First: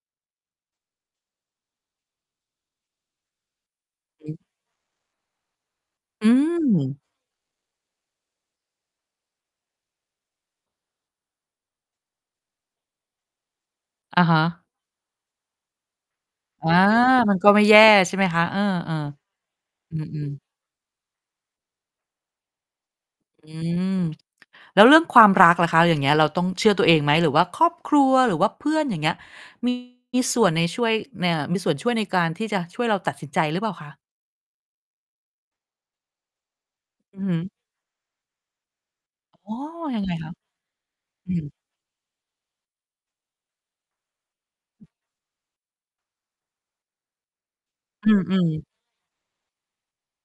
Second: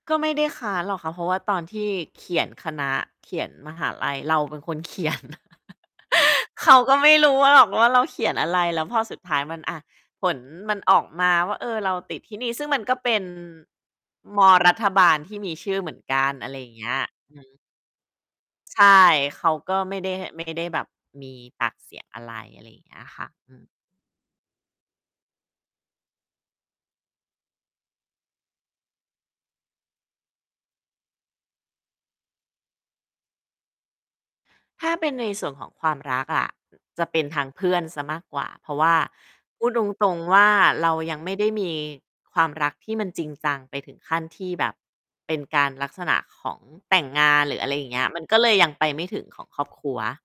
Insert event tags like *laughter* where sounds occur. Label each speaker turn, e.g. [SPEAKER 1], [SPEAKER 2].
[SPEAKER 1] ก็ไม่ได้ค้านหรอกค่ะ เพราะว่าตอนที่เขียนคณะ เขียนมหาลัย
[SPEAKER 2] อ
[SPEAKER 1] เ
[SPEAKER 2] ื
[SPEAKER 1] ร
[SPEAKER 2] ม
[SPEAKER 1] าเป็นคนเขียน *chuckles*
[SPEAKER 2] อื
[SPEAKER 1] เขาก็
[SPEAKER 2] ม
[SPEAKER 1] ไม่รู้ว่า หรอกว่า เราเขียนอะไร แล้วพอสุดท้าย มัน อะ ผลมันออกมาว่า เออ เราติดที่นี่ ซึ่งมันก็เป็น
[SPEAKER 2] อะฮ
[SPEAKER 1] ม
[SPEAKER 2] ะ
[SPEAKER 1] อรัฐบาลที่มีชื่อเหมือนกัน อะไรอย
[SPEAKER 2] อ
[SPEAKER 1] ่
[SPEAKER 2] า
[SPEAKER 1] างเงี้ย อ
[SPEAKER 2] มั
[SPEAKER 1] ื
[SPEAKER 2] นก็
[SPEAKER 1] อ
[SPEAKER 2] ไม่แย่ ใช่ไหมคะ เออ
[SPEAKER 1] ใช่ เขาก็
[SPEAKER 2] ๆ
[SPEAKER 1] ไม
[SPEAKER 2] อื
[SPEAKER 1] ่ได้ ห
[SPEAKER 2] อ
[SPEAKER 1] ไ
[SPEAKER 2] ๆ
[SPEAKER 1] ม่ได้แบบมีปากเสียงอะไร อะไรอย่างเงี้ยค่ะ
[SPEAKER 2] อ
[SPEAKER 1] อ
[SPEAKER 2] ื
[SPEAKER 1] ือ
[SPEAKER 2] ม แล้วเรื่องความรักล่ะคะ อย่างเงี้ย เราต้องเชื่อตัวเองไหม? หรือว่าครอบครัว หรือว่าเพื่อน อย่างเงี้ย มี ส่วนในช่วย น อ่า มีส่วนช่วยในการที่จะช่วยเราตัดสินใจหรือเปล่าคะ?
[SPEAKER 1] ถ้าเป็นในส่วนของความรักอะ จะเ
[SPEAKER 2] อ
[SPEAKER 1] ป
[SPEAKER 2] ื
[SPEAKER 1] ็
[SPEAKER 2] อ
[SPEAKER 1] น
[SPEAKER 2] ฮ
[SPEAKER 1] ทาง
[SPEAKER 2] ึ
[SPEAKER 1] เพื่อนเสียมากกว่า เพราะว่า
[SPEAKER 2] อ๋อ
[SPEAKER 1] พูดต
[SPEAKER 2] ยังไง
[SPEAKER 1] รง
[SPEAKER 2] คะ?
[SPEAKER 1] ๆ ว่า เรายังไ
[SPEAKER 2] อ
[SPEAKER 1] ม
[SPEAKER 2] ื
[SPEAKER 1] ่ได้
[SPEAKER 2] ม
[SPEAKER 1] มีความรักที่มันจริงจังไปถึงขั้นที่แบบเป็นการ ลักษณะของแต่งงานหรือ อะไรอย่างเงี้
[SPEAKER 2] อ
[SPEAKER 1] ย
[SPEAKER 2] ื
[SPEAKER 1] มันก็เล
[SPEAKER 2] ม
[SPEAKER 1] ย
[SPEAKER 2] ๆ
[SPEAKER 1] ยังไปไม่ถึงของครอบครัว